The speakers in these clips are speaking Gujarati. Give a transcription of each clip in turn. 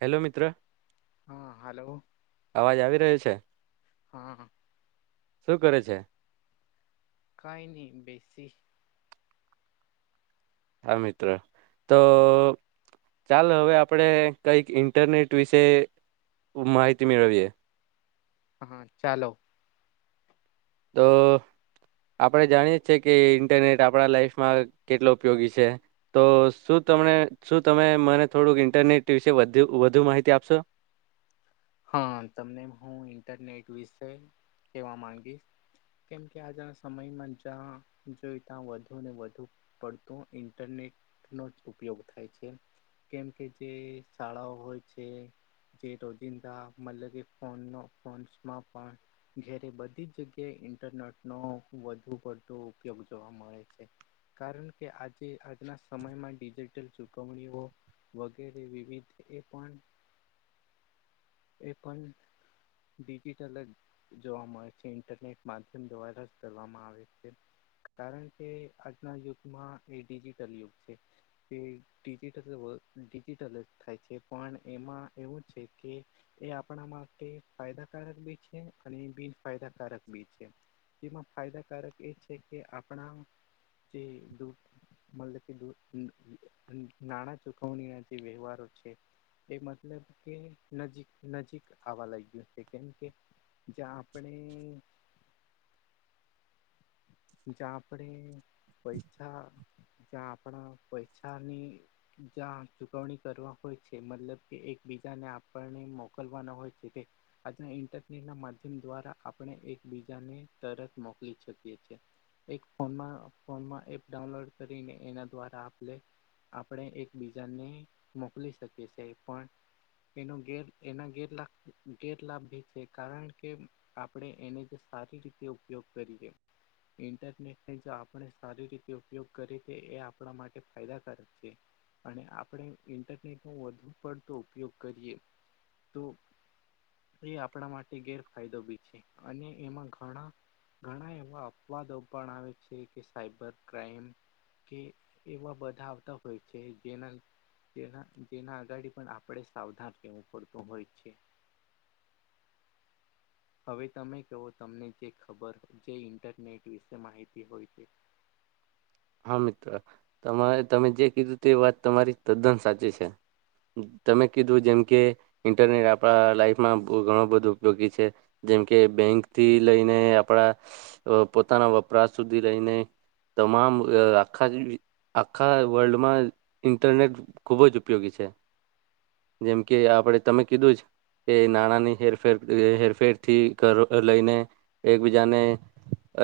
હેલો મિત્ર. હા હલો. અવાજ આવી રહ્યો છે? હમ હ. શું કરે છે? કઈ ન બેસી. હા મિત્રો, તો ચાલ હવે આપણેે કઈક ઇન્ટરનેટ વિશે માહિતી મેળવીએ. હા ચાલો. તો આપડણે જાણીએ છીએ કે ઇન્ટરનેટ આપણા લાઈફમાં કેટલો ઉપયોગી છે. તો શું તમને શું તમે મને થોડુંક ઇન્ટરનેટ વિશે વધુ માહિતી આપશો? હા તમને હું ઇન્ટરનેટ વિશે કેવા માંગીશ. કેમ કે આજના સમયમાં જ્યાં જોયું ત્યાં વધુ ને વધુ પડતો ઇન્ટરનેટ નો જ ઉપયોગ થાય છે. કેમ કે જે શાળાઓ હોય છે, જે રોજ ચિતા મતલબ કે ફોનનો ફોન્સમાં પણ. ઘરે બધી જ જગ્યાએ ઇન્ટરનેટ નો વધુ પો ઉપયોગ જોવા મળે છે. કારણ કે આજે આજના સમયમાં ડિજિટલ ચુકવણીઓ. વગેરે વિવિધ એ પણ એ પણ ડિજિટલ જ જોવા મળે છે ઇન્ટરનેટ માધ્યમ દ્વારા જ કરવામાં આવે છે. કારણ કે આજના યુગમાં એ ડિજિટલ યુગ છે. કે ડિજિટલ ડિજિટલ જ થાય છે પણ એમાં એવું છે. કે એ આપણા માટે ફાયદાકારક બીજ છે અને બિનફાયદાકારક બીજ છે. તેમાં ફાયદાકારક એ છે કે આપણા જે દૂધ મતલબ કે નાણાં ચોકવણીના જે વ્યવહાર છે. એ મતલબ કે નજીક નજીક આવવા લાગ્યું છે કેમકે, જ્યાં આપણે જ્યાં આપણેે પૈસા, જ્યાં આપણા પૈસાાની જ્યાં ચુકવણી કરવા હોય છે મતલબ કે એકબીજાને આપ પણ ઈ મોકલવાના હોય છે તે. આજના ઇન્ટેનેટ ના માધ્યમ દ્વારા આપણે એકબીજાને તરત મોકલી શકીએ છીએ. એક ફોનમા, ફોનમાં એપ ડાઉનલોડ કરીને એના દ્વારા આપલે આપડે એકબીજાને મોકલી શકીશે પણ એનો ગેર એના ગેરલા ગેરલાભ ભી છે કારણ કે આપણે એને જ સારી રીતે ઉપયોગ કરીએ. ઇન્ટરનેટને જો આપણે સારી રીતે ઉપયોગ કરીએ છે એ આપણા માટે ફાયદાકારક છે. અને આપણે ઇન્ટરનેટનો વધુ પડતો ઉપયોગ કરીએ તો એ આપણા માટે ગેરફાયદો બી છે, અને એમાં ઘણા ઘણા એવા અપવાદો પણ આવે છે કે સાયબર ક્રાઈમ કે એવા બધા આવતા હોય છે જેના તેના જેના અગાડી પણ આપણે સાવધાન રહેવું પડતું હોય છે. હવે તમે કહો તમને જે ખબર, જે ઈન્ટરનેટ વિશે માહિતી હોય તે. હા મિત્ર, તમારે તમે જે કીધું તે વાત તમારી તદ્દન સાચી છે. તમે કીધું જેમ કે ઇન્ટરનેટ આપડા લાઈફમાં ઘણો બધો ઉપયોગી છે. જેમ કે બેંક થી લઈને આપડા પોતાના વપરાશ સુધી રઈને તમામ અ આખા આખા વર્લ્ડમાં ઇન્ટરનેટ ખુબ જ ઉપયોગી છે, જેમ કે આપણેે તમે કીધું જ એ નાણાં ની હેરફેર એ હેરફેરથી ઘરો અ લઈને. એકબીજાને,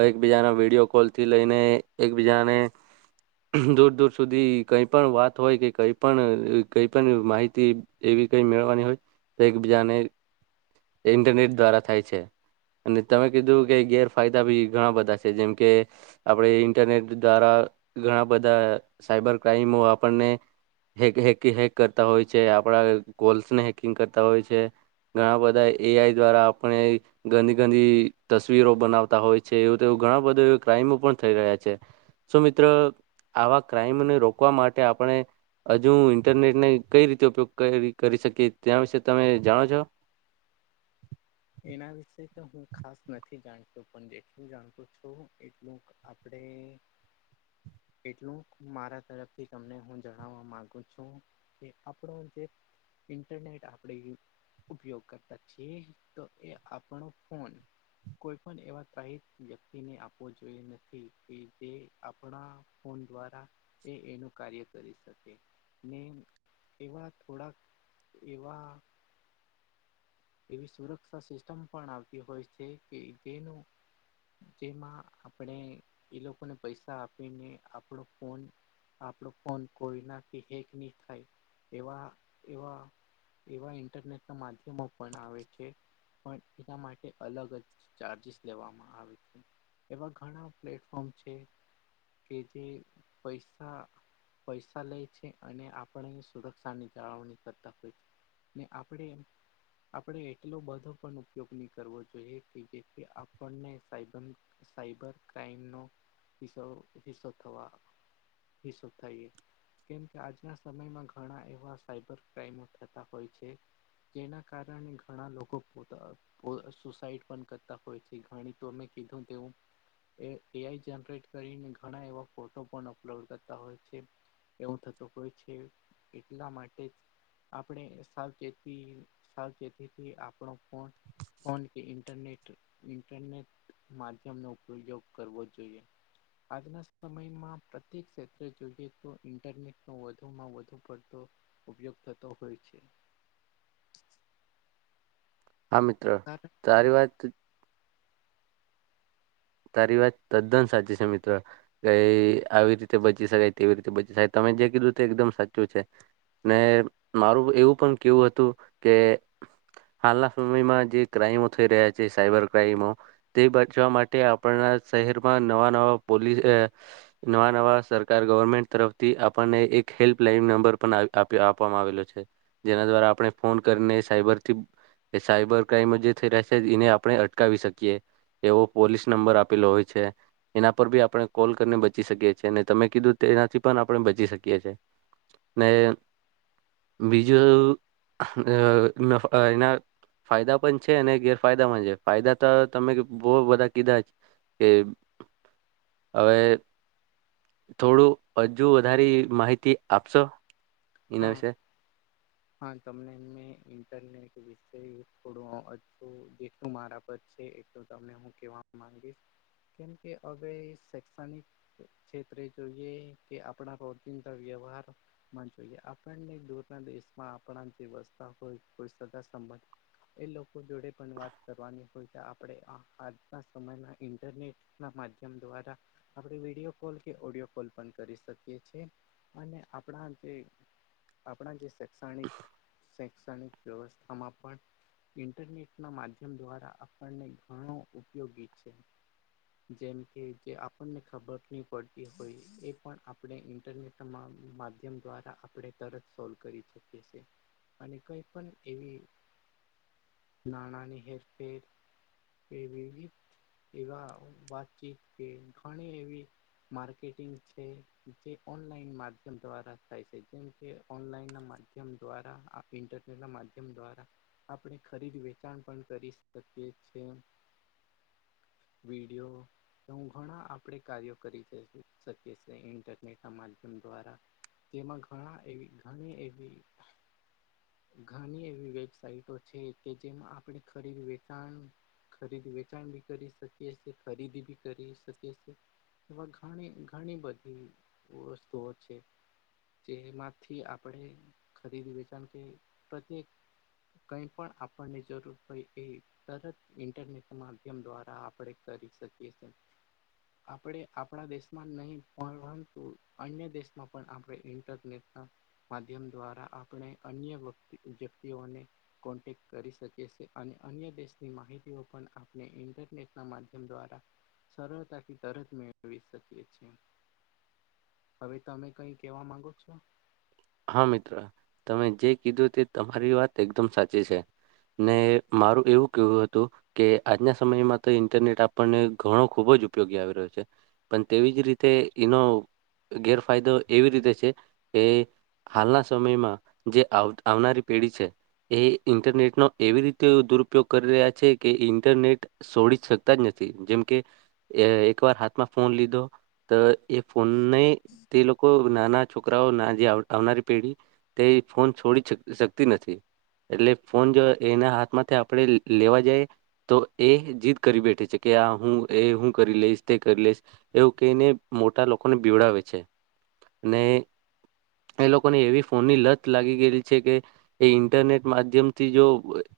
એકબીજાના વિડીયો કોલ થી લઈને એકબીજાને દૂર દૂર સુધી કઈ પણ વાત હોય કે, કઈ પણ કઈ પણ માહિતી એવી કઈ મેળવાની હોય, તો એકબીજાને ઇન્ટરનેટ દ્વારા થાય છે. અને તમે કીધું કે ગેરફાયદા ભી ઘણા બધા છે, જેમ કે આપણે ઇન્ટરનેટ દ્વારા ઘણા બધા સાયબર ક્રાઈમો આપણને હેક હેક હેક કરતા હોય છે, આપણા કોલ્સ ને હેકિંગ કરતા હોય છે. ઘણા બધા એ આઈ દ્વારા આપણે ગંદી ગંદી તસવીરો બનાવતા હોય છે, એવું તો ઘણા બધા ક્રાઈમો પણ થઈ રહ્યા છે. શુ મિત્ર આવા ક્રાઈમને રોકવા માટે આપણે હજુ ઇન્ટરનેટ ને કઈ રીતે ઉપયોગ કરી કરી શકીએ, ત્યાં વિશે તમે જાણો છો? એના વિશે તો હું ખાસ નથી જાણતો, પણ જેટલું જાણતો છું એટલું આપડે કેટલુંક હુ મારા તરફથી તમને હું જણાવવા માગુ છું. કે આપડો જે ઇન્ટરનેટ આપડે ઉપયોગ કરતા છીએ તો એ આપણો ફોન. કોઈ પણ એવા ત્રાહિત વ્યક્તિને આપવો જોઈએ નથી કે જે આપડા ફોન દ્વારા એ એનું કાર્ય કરી શકે. ને એવા થોડાક એવા એવી સુરક્ષા સિસ્ટમ પણ આવતી હોય છે, કે જેનું જેમાં આપણે એ લોકોને પૈસા આપીને આપણો ફોન આપણો ફોન કોઈનાથી હેક નહી થાય, એવા એવા એવા ઇન્ટરનેટ ના માધ્યમો પણ આવે છે, પણ એના માટે અલગ જ ચાર્જીિસ લેવામાં આવે છે. એવા ઘણા પ્લેટફોર્મ છે કે જે પૈસા પૈસા લે છે, અને આપણે સુરક્ષાની જાળવણી કરતા હોય. ને આપડે એમ આપણે એટલો બધો પણ ઉપયોગ નહી કરવો જોઈએ, કે જે આપણને સાઇબાન સાઈબર ક્રાઈમનો હિસો હિસ્સો થવા હિસ્સો થઈએ. કેમકે આજના સમયમાં ઘણા એવા સાઈબર ક્રાઈમો થતા હોય છે, જેના કારણે ઘણા લોકો પોતા પો સુસાઈડ પણ કરતા હોય છે, ઘણી તો મે કીધું તેવું. એ એ આઈ જનરેટ કરીને ઘણા એવા ફોટો પણ અપલોડ કરતા હોય છે. કેવું થતું હોય છે, એટલા માટે જ આપણે સાવચેતી. સાવચેતીથી આપણો ફોન ફોન કે ઇન્ટરનેટ ઇન્ટરનેટ માધ્યમ નો ઉપયોગ કરવો જોઈએ. આજના સમયમાં પ્રત્યેક ક્ષેત્રે જોઈએ તો ઈન્ટરનેટનો વધુમાં વધુ પડતો. અભ્યક્ થતો હોય છે. હા મિત્રો કારણ કે તોારી વાત. તારી વાત તદ્દન સાચી છે, મિત્રો કઈ આવી રીતે બચી શકાય તેવી રીતે બચી શકાય તમે જે કીધું તે એકદમ સાચું છે. ને મારું એવું પણ કેવું તું કે હાલના સમયમાં જે ક્રાઈમો થઈ રહ્યા છે સાઈબર ક્રાઈમો તે બચવા માટે શહેરમાં નવા નવા પોલીસ નવા નવા સરકાર ગવર્મેન્ટ તરફથી આપણને એક હેલ્પલાઈન નંબર પણ આપવામાં આવેલો છે. જેના દ્વારા આપણે ફોન કરીને સાયબરથી. એ સાયબર ક્રાઈમ જે થઈ રહ્યા છે એને આપણે અટકાવી શકીએ એવો પોલીસ. નંબર આપેલો હોય છે. એના પર બી આપણે કોલ કરીને બચી શકીએ છીએ અને તમે કીધું તેનાથી પણ આપણે બચી શકીએ છીએ. ને બીજું એના ફાયદા પણ છે, અને ગેરફાયદા પણ છે ફાયદા તો તમે બહ બધા. કીધા કે હવે. થોડું હજુ વધારે માહિતી આપશો. એના હા. વિશે હા તમને મેં ઇન્ટરનેટ વિશે કર જે શું મારા પર છે એટલ ત હું કેવા માંગીશ કેમકે હવે શૈક્ષણિક ખેત જોઈએ કે આપણા પ્રોટીન વ્યવહાર મા જોએ આપણને દના દેશમાં આપણા વસ્થા હોય કોઈ સા સંબંધ એ લોકો જોડે પણ વાત કરવાની હોય, તો આપણે આ આજના સમયમાં ઇન્ટરનેટ ના માધ્યમ દ્વારા આપણે વિડીિયો કોલ કે ઓડિયો કોલ પણ કરી શકીએ છ છે. અને આપણા જે આપણા જે શૈક્ષણિક શૈક્ષણિક વ્યવસ્થામાં પણ ઇન્ટરનેટ ના માધ્યમ દ્વારા આપણને ઘણો ઉપયોગી છે. જેમ કે જે આપણને ખબર નહી, પડતી હોય એ પણ આપણે ઇન્ટરનેટ માધ્યમ દ્વારા આપણે તરત સોલ્વ કરી શકીએી અને કઈ પણ એવી. નાણાની હેરફેર વિવ એવા બાકી કે ઘણી એવી માર્કેટિંગ છે જે ઓનલાઈન માધ્યમ દ્વારા થાય છે, જેમકે ઓનલાઈન ના મા્ય દ્વારા ઇન્ટરનેટ ના માધ્યમ દ્વારા આપણે ખરીદ વેચાણ પણ કરી શકીએીએ. હયો. તો હું ઘણા આપણે કાર્યો કરી શકીએ છીએ ઇન્ટરનેટ ના માધ્યમ દ્વારા તેમાં ઘણા એવી ઘણી એવી ઘણી એવી વેબસાાઈટ છે, કે જેમાં આપણે ખરીદ વેચાણ ખરીદી વેચાણ ભી કરી શકી છે ખરીદી ભી કરી શકી છે. એવા ઘણી ઘણી બધી વસ્તુઓ છે. જેમાંથી આપણેે ખરીદી વેચાણ કે પ્રત્યેક કઈ પણ આપણની જરૂર હોય, એ તરત ઇન્ટરનેટ માધ્યમ દ્વારા આપણેે કરી શકી છે. આપણે આપણા દેશમાં નહી, પર પરંતુ અન્ય દેશમાં પણ આપણે ઇન્ટરનેટ માધ્યમ દ્વારા આપણે અન્ય વ વ્યક્તિઓને કોન્ટેક્ટ કરી શકીએ છે અને અન્ય દેશની માહિતીઓ પણ આપણે ઇન્ટરનેટ ના માધ્ય દ્વારા સરળતાથી તરત મેળવી શકીીએ હવે તમે કઈ કેવા માંગો છો. હા મિત્રો તમે જે કીધું તે તમારી વાત એકદમ સાચી છે. ને મારું એવું કેવું હતું કે આજના સમયમાં તો ઇન્ટરનેટ આપણને ઘણો ખુબજ ઉપયોગી આવી રહ્યો છે પણ તેવી જ રીતે એનો ગેરફાયદો એવી રીતે છે કે હાલના સમયમાં જે આવ આવનારી પીઢી છે એ ઇન્ટરનેટનો એવી રીતે દુરુપયોગ કરી રહ્યા છે કે ઇન્ટરનેટ છોડી શકતા જ નથી જેમકે એ એકવાર હાથમાં ફોન લીધો તો એ ફોનને તે લોકો નાના છોકરાઓ ના જે આવ આવનારી પેઢી તે ફોન છોડી શક શકતી નથી. એટલે ફોન જો એના હાથ માંથી આપણેે લેવા જઈ તો એ જીદ કરી બેઠે છે કે આ હું એ હું કરી લઈશ તે કરી લઈશ. એવું કહીને મોટા લોકોને બીવડાવે છે ને એ લોકોને એવી ફોનની લત લાગી ગયેલી છે કે એ ઇન્ટરનેટ માધ્યમથી જો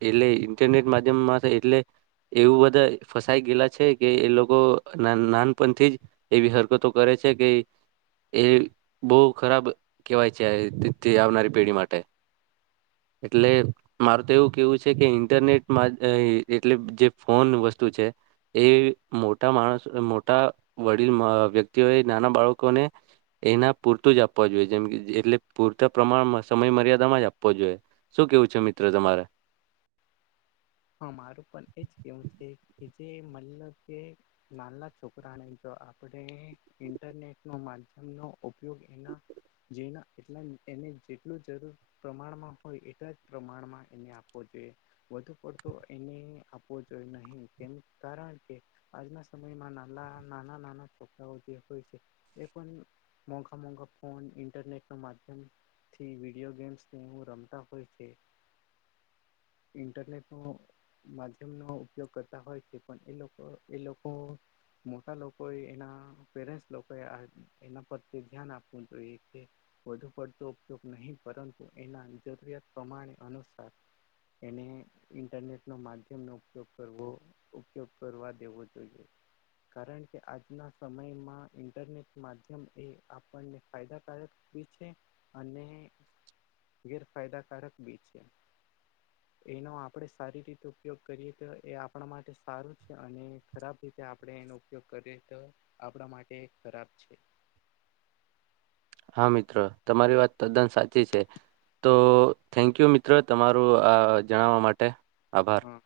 એટલે ઇન્ટરનેટ માધ્યમમાં એટલે એવું બધા ફસાઈ ગયેલા છે કે એ લોકો નાણ નાનપણથી જ એવી હરકતો કરે છે કે એ બોહ ખરાબ કેવાય જાય ટે તે આવનારી પેઢી માટે એટલે મારું તો એવું કેવું છે કે ઇન્ટરનેટમાં એ એટલે જે ફોન વસ્તુ છે એ મોટા માણસો મોટા વડીલ વ્યક્તિઓએ નાના બાળકોને એના પૂરતુંજ આપવા જોઈએ જેમ એટલે પૂરતા પ્રમાણમાં સમય મર્યાદામાં જ આપવો જોઈએ શું કેવું છે મિત્ર તમારે? હા મારું પણ એજ કેવું છે કે જે મલો કે નાલા છોકરાને જો આપડે. ઇન્ટરનેટ ન માધ્યમનો ઉપયોગ એના. જેણા એટલા એને જેટલું જરૂર. પ્રમાણમાં હોય, એટલા જ પ્રમાણમાં એને આપવો જોઈએ વધુ. ઉપયોગ તો એને આપવો જોઈએ, નહીં તેમ કારણ કે. આજના સમયમાં નાના-નાના, નાના છોકરાઓ જે હોય છે પણ. મોંઘા-મોંઘા ફોન, ઇન્ટરનેટ નું માધ્યમ. થી વિડીયો ગેમ્સ. હ, રમતા હોય ઇન્ટરનેટ. માધ્યમનો ઉપયોગ કરતા હોય છે, પણ એ લોકો એ લોકો. મોટા લોકોએ એના પેરેન્ટસ લોકોએ એના પર ધ્યાન આપવું જો. વધુ પડતો ઉપયોગ નહીં, પરંતુ એના જરૂરિયાત પ્રમાણે અનુસાર. એણે. ઇન્ટરનેટનો માધ્યમનો ઉપયોગ કરવો, ઉપયોગ કરવા દેવો જોઈએ. કારણ કે આજના સમયમાં ઇન્ટરનેટ માધ્યમ એ આપણને ફાયદાકારક. બી છે, અને ગેરફાયદાકારક બી છે. એનો આપ આપણે સારી રીતે ઉપયોગ કરીએ તો, એ આપણા માટે સારું છે, અને ખરાબ રીતે આપણે એનો ઉપ ઉપયોગ કરીએ તો, આપણા માટે ખરાબ છે. હા, મિત્રો, તમારી વાત તદ્દન સાચી છે. તો થેન્ક યુ, મિત્ર, તમારું આ જણાવવા માટે આભાર. હા